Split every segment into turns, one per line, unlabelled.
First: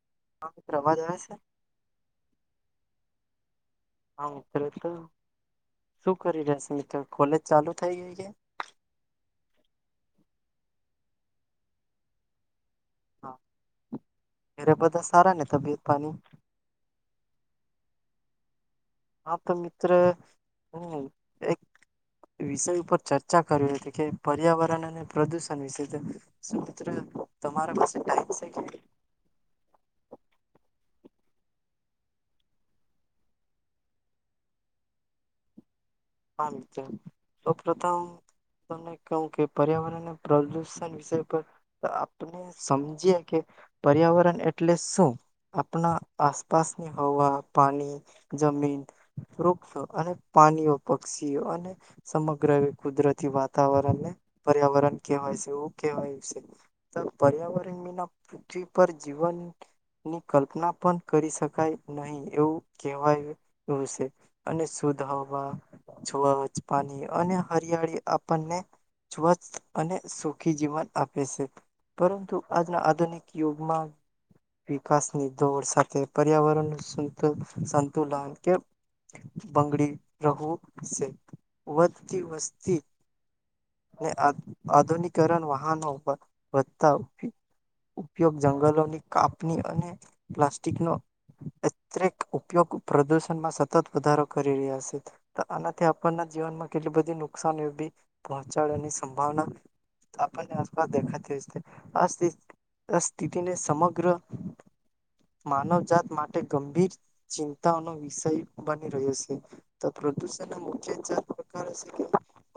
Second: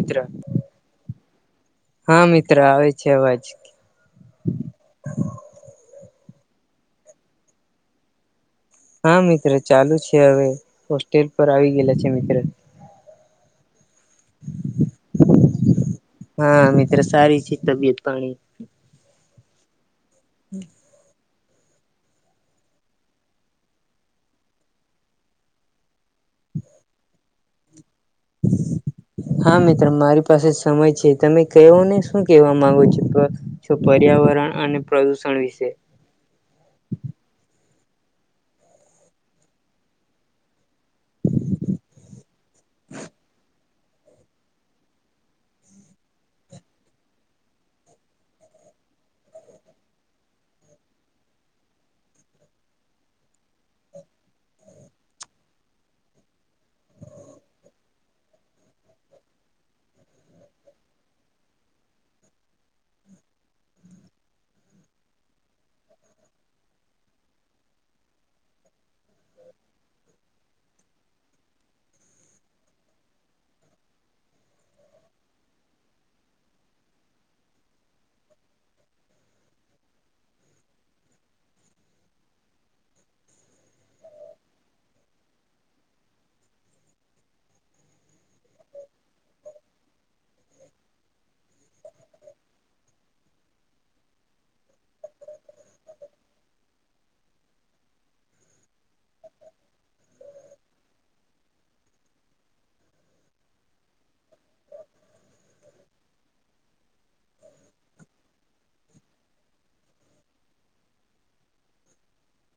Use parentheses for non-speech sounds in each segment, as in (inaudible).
ઇત્ર
હા અવાજ આવે છે.
હા મિત્ર આવે છે આવાજ.
હા મિત્ર (unintelligible) શું કરી રહ્યા છો મિત્ર કોલેજ ચાલુ થઈ ગઈ કે
હા મિત્ર ચાલુ છે હવે હોસ્ટેલ પર આવી ગયેલા છે મિત્ર.
હા ઘરે બધા સારાને તબિયત પાણી.
હા મિત્ર સારી છે તબિયત પાણી
આમ તો મિત્ર
(inaudible)
હમ એક વિષય ઉપર ચર્ચા કરવી હતી કે પર્યાવરણ અને પ્રદુષણ વિશે શું મિત્ર તમારા પાસે ટાઈમ છે કે
(inaudible) હા મિત્ર મારી પાસે સમય છે તમે કેયો ને શું કેવા માંગો છો? જો પર્યાવરણ અને પ્રદુષણ વિશે
સૌપ્રથમ તમને કવું કે પર્યાવરણને પ્રદૂષણ વિષય પર આપને સમજે કે પર્યાવરણ એટલે શું? આપણા આસપાસની હવા, પાણી જમીન, વૃક્ષ અને પ્રાણીઓ, પક્ષીઓ અને સમગ્ર એ કુદરતી વાતાવરણને પર્યાવરણ કહેવાય છે, એવું કહેવાય છે. પર્યાવરણ વિના પૃથ્વી પર જીવન એની કલ્પના પણ કરી શકાય નહી એવું કહેવાયલુ છે. અને શુદ્ધ હવા છૂવા ઉચ્ચ પાણી અને હરિયાળી આપણને સ્વચ્છ અને સુખી જીવન આપે છે. પરંતુ આજના આધુનિક યુગમાં વિકાસની દોડ સાથે પર્યાવરણનું સંતુ સંતુલન કે બંગડી રહું સે, વધતી વસતી ને આધુનિકરણ વાહનો વધતા ઉપયોગ જંગલોની કાપણી અને પ્લાસ્ટિકનો અત્રરેક ઉપયોગ પ્રદૂષણમાં સતત વધારો કરી રહીયો છે. આનાથી આપણના જીવનમાં કેટલી બધી નુકસાની પહોંચાડવાની સંભાવના આપણને આસપાસ દેખાતી હશે, આ સ્થિ આ સ્થિતિને સમગ્ર માનવજાત માટે ગંભીર ચિંતાઓનો વિષય બની રહ્યો છે. તો પ્રદૂષણના મુખ્ય ચાર પ્રકારો છે કે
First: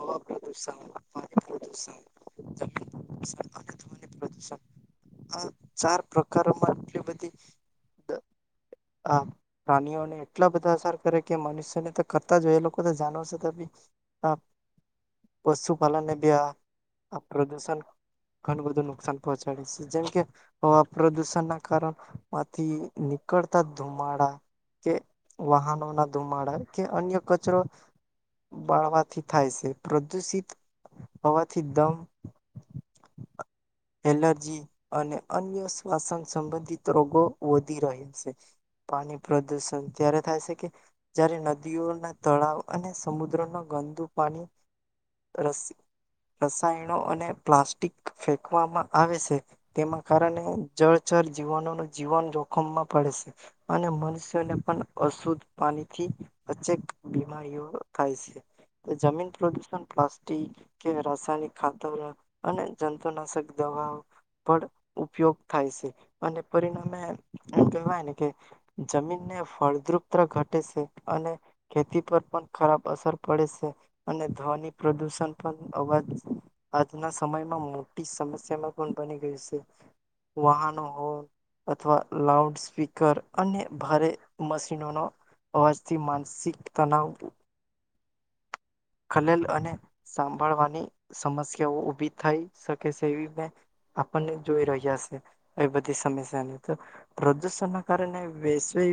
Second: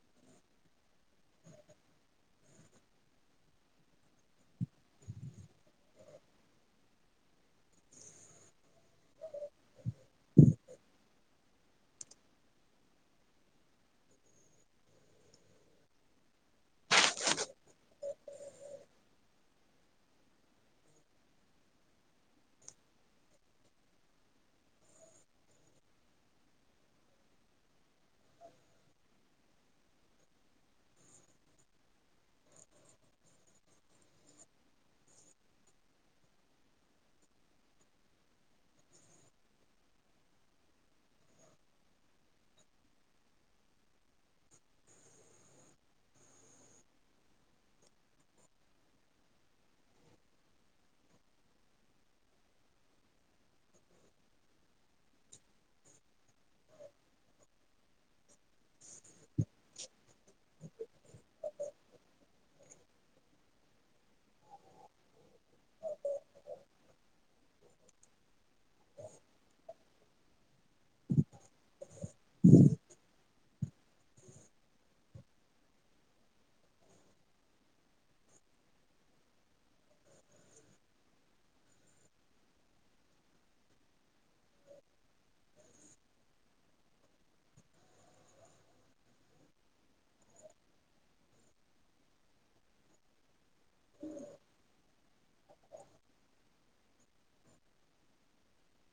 હવા પ્રદૂષણ, પાણી પ્રદૂષણ (unintelligible) જમીન પ્રદૂષણ અને ધ્વનિ પ્રદૂષણ આ ચાર પ્રકારોમાં આટલી બધી આ પ્રાણીઓને એટલા બધા અસર કરે કે મનુષ્યને કરતા, જો એ લોકો તો જાનવર છે, તો બી પશુપાલનને બી આ પ્રદૂષણ ઘણું બધું નુકસાન પહોંચાડે છે. જેમ કે હવા પ્રદુષણના કારણ માંથી નીકળતા ધુમાડા કે વાહનોના ધુમાડા કે અન્ય કચરો બાળવાથી થાય છે, પ્રદુષિત હવાથી દમ હ (inaudible) એલર્જી અને અન્ય શ્વાસન સંબંધિત રોગો વધી રહે છે. પાણી પ્રદુષણ ત્યારે થાય છે કે જ્યારે ન નદીઓના તળાવ અને સમુદ્રનું ગંદુ પાણી રસ રસાયણો અને પ્લાસ્ટિક ફેંકવામાં આવે છે. તેના કારણે જળચર જીવાનોનું જીવન, જોખમમાં પડે છે. અને મનુષ્યને પણ અશુદ્ધ પાણીથી ચેક બીમારીઓ થાય છે. જમીન પ્રદુષણ પ્લાસ્ટિક કે રાસાયણિક ખાતર અને જંતુનાશક દવાઓ પણ ઉપયોગ થાય છે અને પરિણામે કહેવાયને કે જમીનને ફળદ્રુપતા ઘટે છે અને ખેતી પર પણ ખરાબ અસર પડે છે અને ધ્વની પ્રદુષણ પણ અવાજ આજના સમયમાં મોટી સમસ્યામાં પણ બની ગઈ છે. વાહનો હોય અથવા લાઉડ સ્પીકર અને ભારે મશીનોનો અવાજ થી માનસિક તનાવ ખલેલ અને સાંભળવાની સમસ્યાઓ ઉભી થઈ શકે છે. એવી મે આપણને જોઈ રહ્યા છે. એ બધી સમસ્યાની તો પ્રદૂષણ ના કારણે વેશવે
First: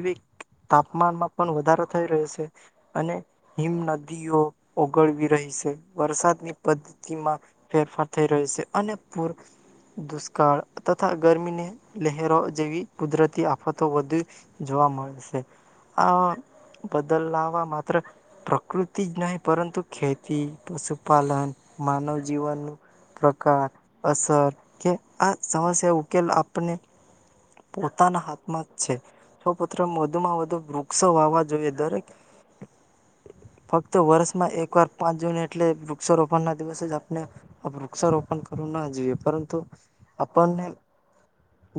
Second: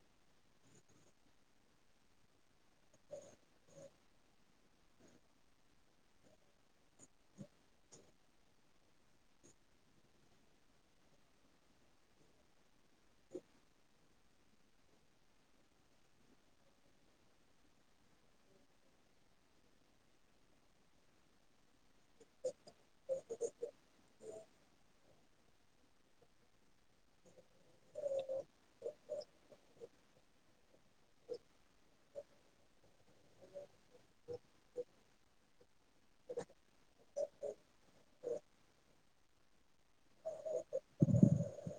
તાપમાનમાં પણ વધારો થઈ રહ્યો છે અને હિમ નદીઓ ઓગળવી રહી છે. વરસાદની પદ્ધતિમાં ફેરફાર થઈ રહ્યો છે અને પૂર દુષ્કાળ તથા ગરમીને લહેરો જેવી કુદરતી આફતો વધી જોવા મળશે. આ બદલ લાવવા માત્ર પ્રકૃતિ જ નહીં. પરંતુ ખેતી, પશુપાલન, માનવ જીવનનું. પ્રકાર, અસર કે આ સમસ્યા ઉકેલ આપને. પોતાના હાથમાં જ છે. તો પુત્ર વધુ માં વધુ વૃક્ષો વાવા જોઈએ દરેક. ફક્ત વર્ષ માં એક વાર. પાંચ જૂન એટલે વૃક્ષારોપણ ના દિવસે જ આપણે વૃક્ષારોપણ કરવું ના જોઈએ પરંતુ. આપણને.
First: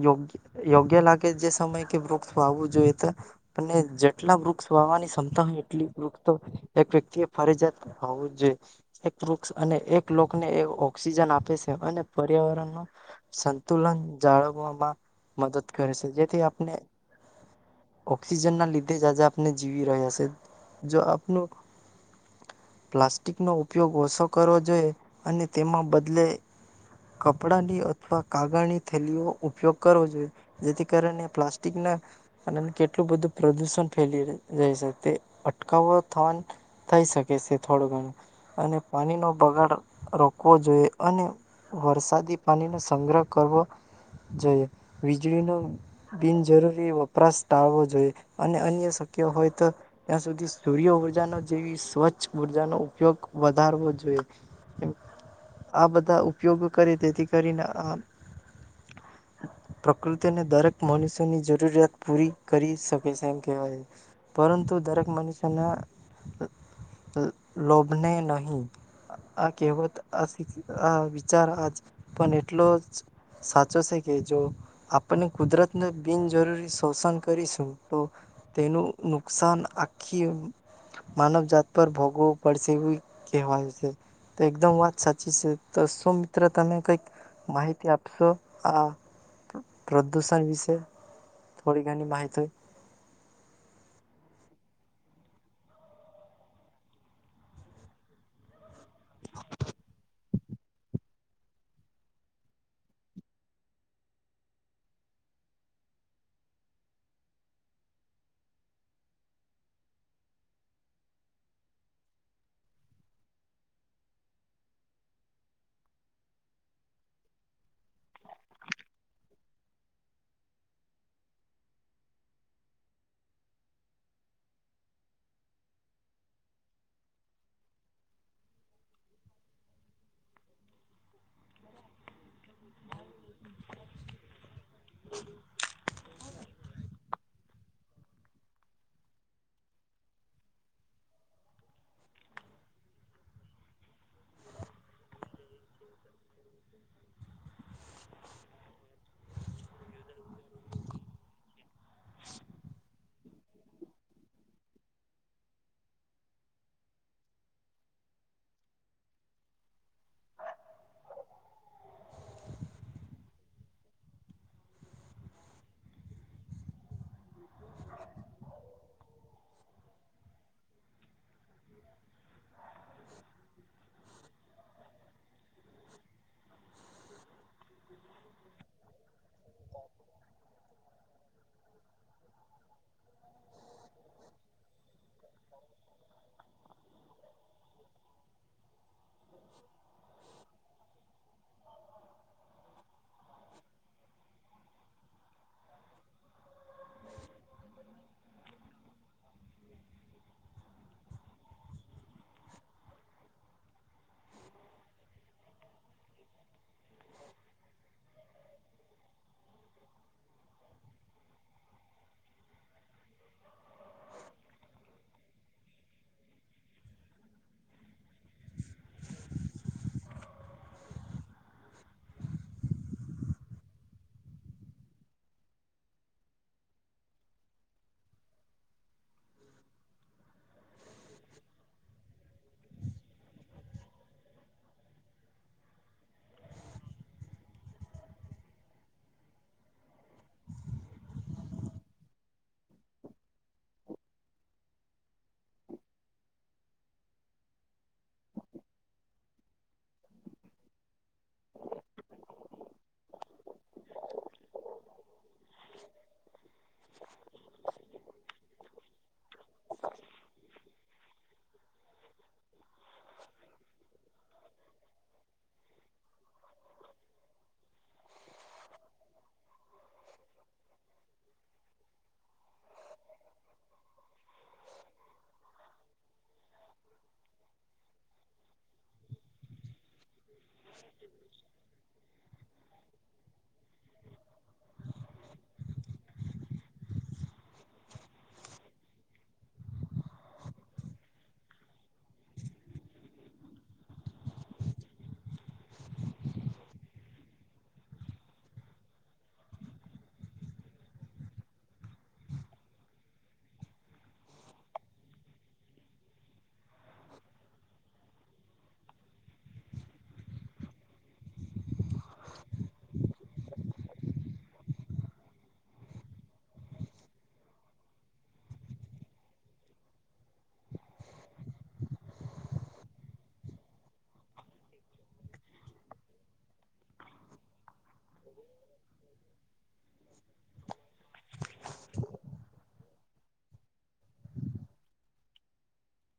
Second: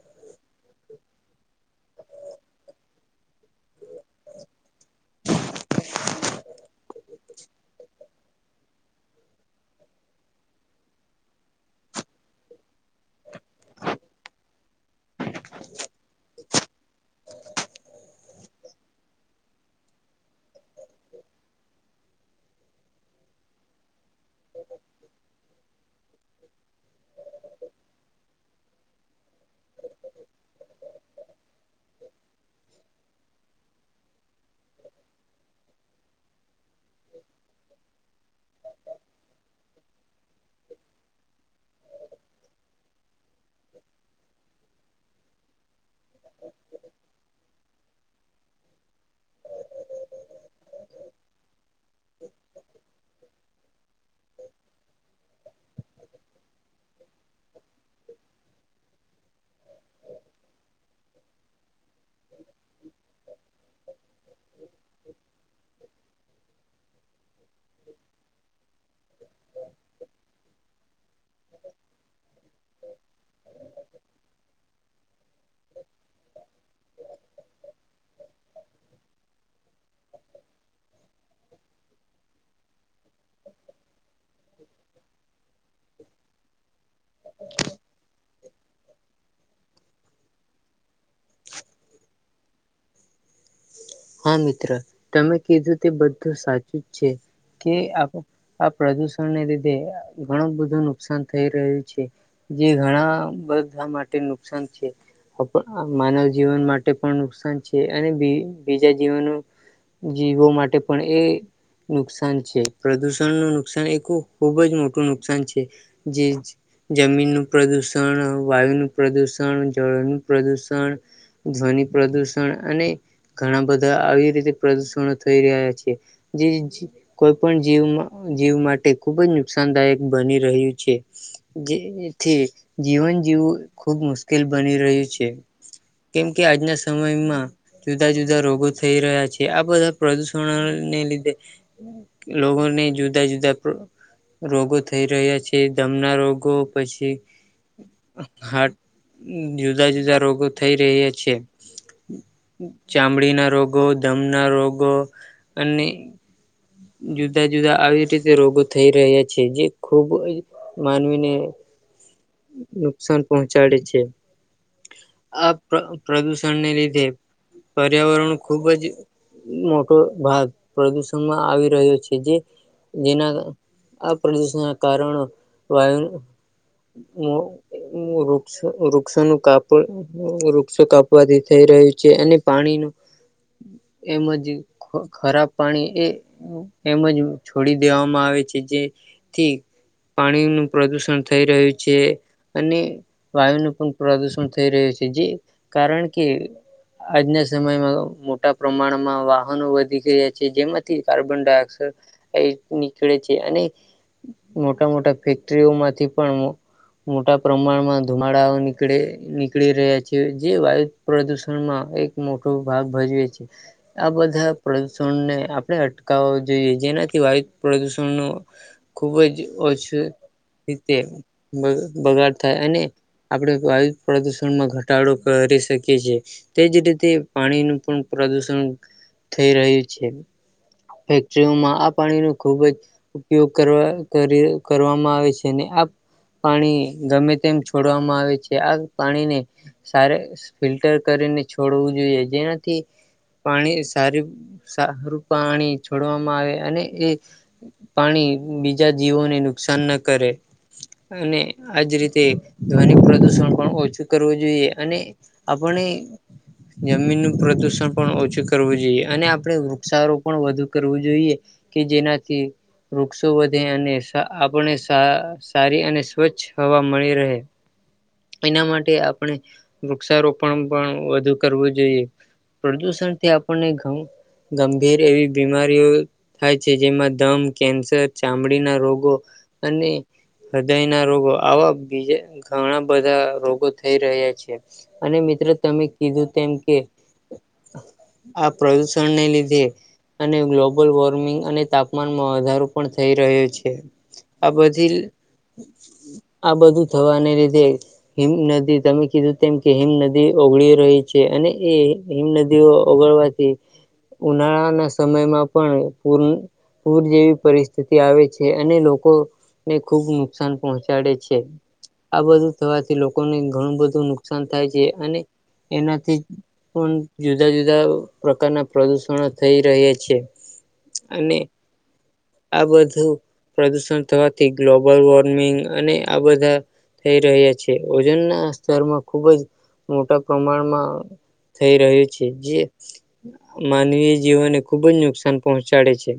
યોગ્ય યોગ્ય લાગે જે સમય કે વૃક્ષ વાવું જોઈએ તો. અને જેટલા વૃક્ષ વાવાની ક્ષમતા હોય એટલી વૃક્ષ તો એક વ્યક્તિએ. ફરજીયાત હોવું જ જોઇએ. એક વૃક્ષ અને એક લોકને એવુ ઓક્સિજન આપે છે અને પર્યાવરણ માં. સંતુલન જાળવવામાં મદદ કરે છે જેથી આપણે. ઓક્સિજન ના લીધે જ આજે આપને જીવી રહ્યા જો આપનું. પ્લાસ્ટિકનો ઉપયોગ ઓછો કરવો જોઈએ અને તેમાં બદલે. કપડાંની અથવા કાગળની થેલીઓ ઉપયોગ કરવો જોઈએ. જેથી કારણે પ્લાસ્ટિક ના. અને એમ કેટલું બધું પ્રદૂષણ ફેલી રે છે તે અટકાવા થવાની થઈ શકે છે થોડું ઘણું. અને પાણીનો બગાડ રોકવો જોઈએ અને વરસાદી પાણીનો સંગ્રહ. કરવો જોઈએ વીજળીનો. બિન જરૂરી વપરાશ તાવવો જોઈએ. અને અન્ય શક્ય હોય તો ત્યાં સુધી સૂર્ય ઉર્જાનો જેવી સ્વચ્છ ઉર્જાનો ઉપયોગ વધારવો જોઈએ. આ બધા ઉપયોગો કરે તેથી કરીને આ. પ્રકૃતિને દરેક મનુષ્યની જરૂરિયાત પૂરી કરી શકે છે એમ કહેવાય છે. પરંતુ દરેક મનુષ્યના લોભને નહીં. આ કેહવત આ આ વિચાર આજ પણ એટલો જ. સાચો છે કે જો આપણને કુદરતને બિનજરૂરી શોષણ કરીશું તો તેનું નુકસાન આખી માનવ જાત પર ભોગવું પડશે એવું કહેવાય છે તો એકદમ વાત સાચી છે તો શું મિત્રતા ને કંઈક માહિતી આપશો આ પ્રદૂષણ વિશે થોડી ઘણી માહિતી
હા મિત્ર તમે કીધું તે બધું સાચું જ છે કે આ આ પ્રદુષણને લીધે ઘણું બધું નુકસાન થઈ રહ્યું છે જે ઘણા બધા માટે નુકસાન છે આ માનવ જીવન માટે પણ નુકસાન છે અને બી બીજા જીવોનો જીવો માટે પણ એ નુકસાન છે પ્રદુષણ નું નુકસાન એ ખૂ ખૂબ જ મોટું નુકસાન છે જે જમીનનું પ્રદુષણ વાયુ નું પ્રદુષણ જળનું પ્રદુષણ ધ્વનિ પ્રદુષણ અને ઘણા બધા આવી રીતે પ્રદુષણો થઈ રહ્યા છે જી જ કોઈ પણ જીવમાં જીવ માટે ખુબ જ નુકસાનદાયક બની રહ્યું છે જેથી જીવન જીવવું ખુબ મુશ્કેલ બની રહ્યું છે. કેમ કે આજના સમયમાં... જુદા જુદા રોગો થઈ રહ્યા છે. આ બધા પ્રદુષણોને લીધે લોકોને જુદા જુદા. રોગો થઈ રહ્યા છે. દમના રોગો પછી હાર્ટ જુદા જુદા રોગો થઈ રહ્યા છે. ચામડીના રોગો ધમ ના રોગો અને જુદા જુદા આવી રીતે રોગો થઈ રહ્યા છે. જે ખુબ માનવીને નુકસાન. પહોંચાડે છે. આ પ્ર પ્રદૂષણને લીધે, પર્યાવરણનું ખૂબ જ મોટો ભાગ પ્રદુષણમાં આવી રહ્યો છે. જે જેના આ પ્રદુષણ ના કારણો વાયુ વૃક્ષ વૃક્ષોનું કાપ વૃક્ષો કાપવાથી થઈ રહ્યું છે, અને પાણીનું એમજ ખ ખરાબ પાણી એ એમજ છોડી દેવામાં આવે છે. જેથી પાણી નું પ્રદુષણ થઈ રહ્યું છે. અને વાયુ નું પણ પ્રદુષણ થઈ રહ્યું છે. જે કારણ કે આજના સમયમાં મોટા પ્રમાણમાં વાહનો વધી ગયા છે. જેમાંથી કાર્બન ડાયોક્સાઇડ એ નીકળે છે. અને મોટા મોટા ફેક્ટરીઓ માંથી પણ મોટા પ્રમાણમાં ધુમાડાઓ નીકળે નીકળી રહ્યા છે. જે વાયુ પ્રદુષણ માં એક મોટો ભાગ ભજવે છે. આ બધા પ્રદુષણને આપણે અટકાવવો જોઈએ. જેનાથી વાયુ પ્રદુષણનો ખુબ જ ઓછું રીતે બ બગાડ થાય અને આપણે વાયુ પ્રદુષણમાં ઘટાડો કરી શકીએ છીએ. તેજ રીતે પાણી નું પણ પ્રદુષણ થઈ રહ્યું છે. એક્ચ્યુલીમાં આ પાણી નું ખૂબ જ ઉપયોગ કરવા કરી કરવામાં આવે છે. અને આ પાણી ગમે તેમ છોડવામાં આવે છે. આ પાણીને સારે ફિલ્ટર કરીને છોડવું જોઈએ. જેનાથી પાણી સારી સારું પાણી છોડવામાં આવે. અને એ પાણી બીજા જીવોને નુકસાન ના કરે. અને આજ રીતે ધવનિ પ્રદુષણ પણ ઓછું કરવું જોઈએ. અને આપણે જમીનનો પ્રદુષણ પણ ઓછું કરવું, અને આપણે વૃક્ષારોપણ વધુ કરવુ જોઈએ કે જેનાથી વૃક્ષો વધે અને આપને સારી અને સ્વચ્છ હવા મળી રહે.
(inaudible)
એના માટે આપણે વૃક્ષારોપણ પણ વધુ કરવું જોઈએ. પ્રદૂષણ થી આપણને ઘઉ ગંભીર એવી બીમારીઓ થાય છે. જેમાં દમ કેન્સર ચામડીના રોગો અને હૃદય ના રોગો આવા બીજા ઘણા બધા રોગો થઈ રહ્યા છે. અને મિત્રો તમે કીધું તેમ કે, આ પ્રદુષણ ને લીધે. અને ગ્લોબલ વોર્મિંગ અને તાપમાનમાં વધારો પણ થઈ રહ્યો છે. આ બધી આ બધું થવાને લીધે હિમ નદી તમે કીધું તેમ, કે હિમનદી ઓગળી રહી છે. અને એ હિમ નદીઓ ઓગળવાથી, ઉનાળા ના સમયમાં પણ પૂર પૂર જેવી પરિસ્થિતિ આવે છે અને લોકો ને ખુબ નુકસાન પહોંચાડે છે આ બધું થવાથી લોકોને ઘણું બધું નુ નુકસાન થાય છે અને એનાથી પણ જુદા જુદા પ્રકારના પ્રદુષણો થઈ રહ્યા છે. અને આ બધું પ્રદુષણ થવાથી ગ્લોબલ વોર્મિંગ અને આ બધા થઈ રહ્યા છે ઓજન ના સ્તરમાં ખુબ જ મોટા પ્રમાણમાં થઈ રહ્યું છે જે માનવીય જીવનને ખુબ જ નુકસાન પહોંચાડે છે.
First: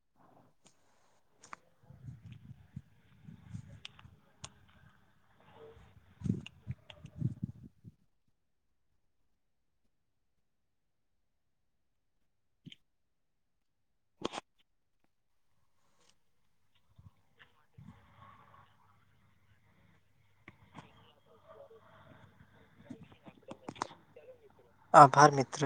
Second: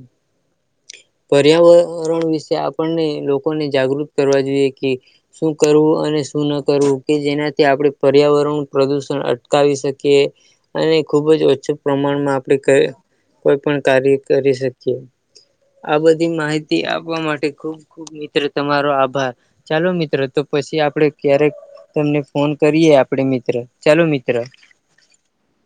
પર્યાવરણ વિશે આપણને લોકોને જાગૃત કરવા જોઈએ કે શું કરવું અને શું ન કરવું કે જેના તે આપણે પર્યાવરણ પ્રદૂષણ અટકાવી શકીએકે અને ખુબ જ ઓછું પ્રમાણમાં આપણે કોઈ પણ કાર્ય કરી શકીએ. આ બધી માહિતી આપવા માટે ખુબ મિત્ર તમારો આભાર ચાલો મિત્રો તો પછી આપડે ક્યારેક તમને ફોન કરીએ આપડે મિત્ર ચાલો મિત્ર.
આભાર મિત્ર.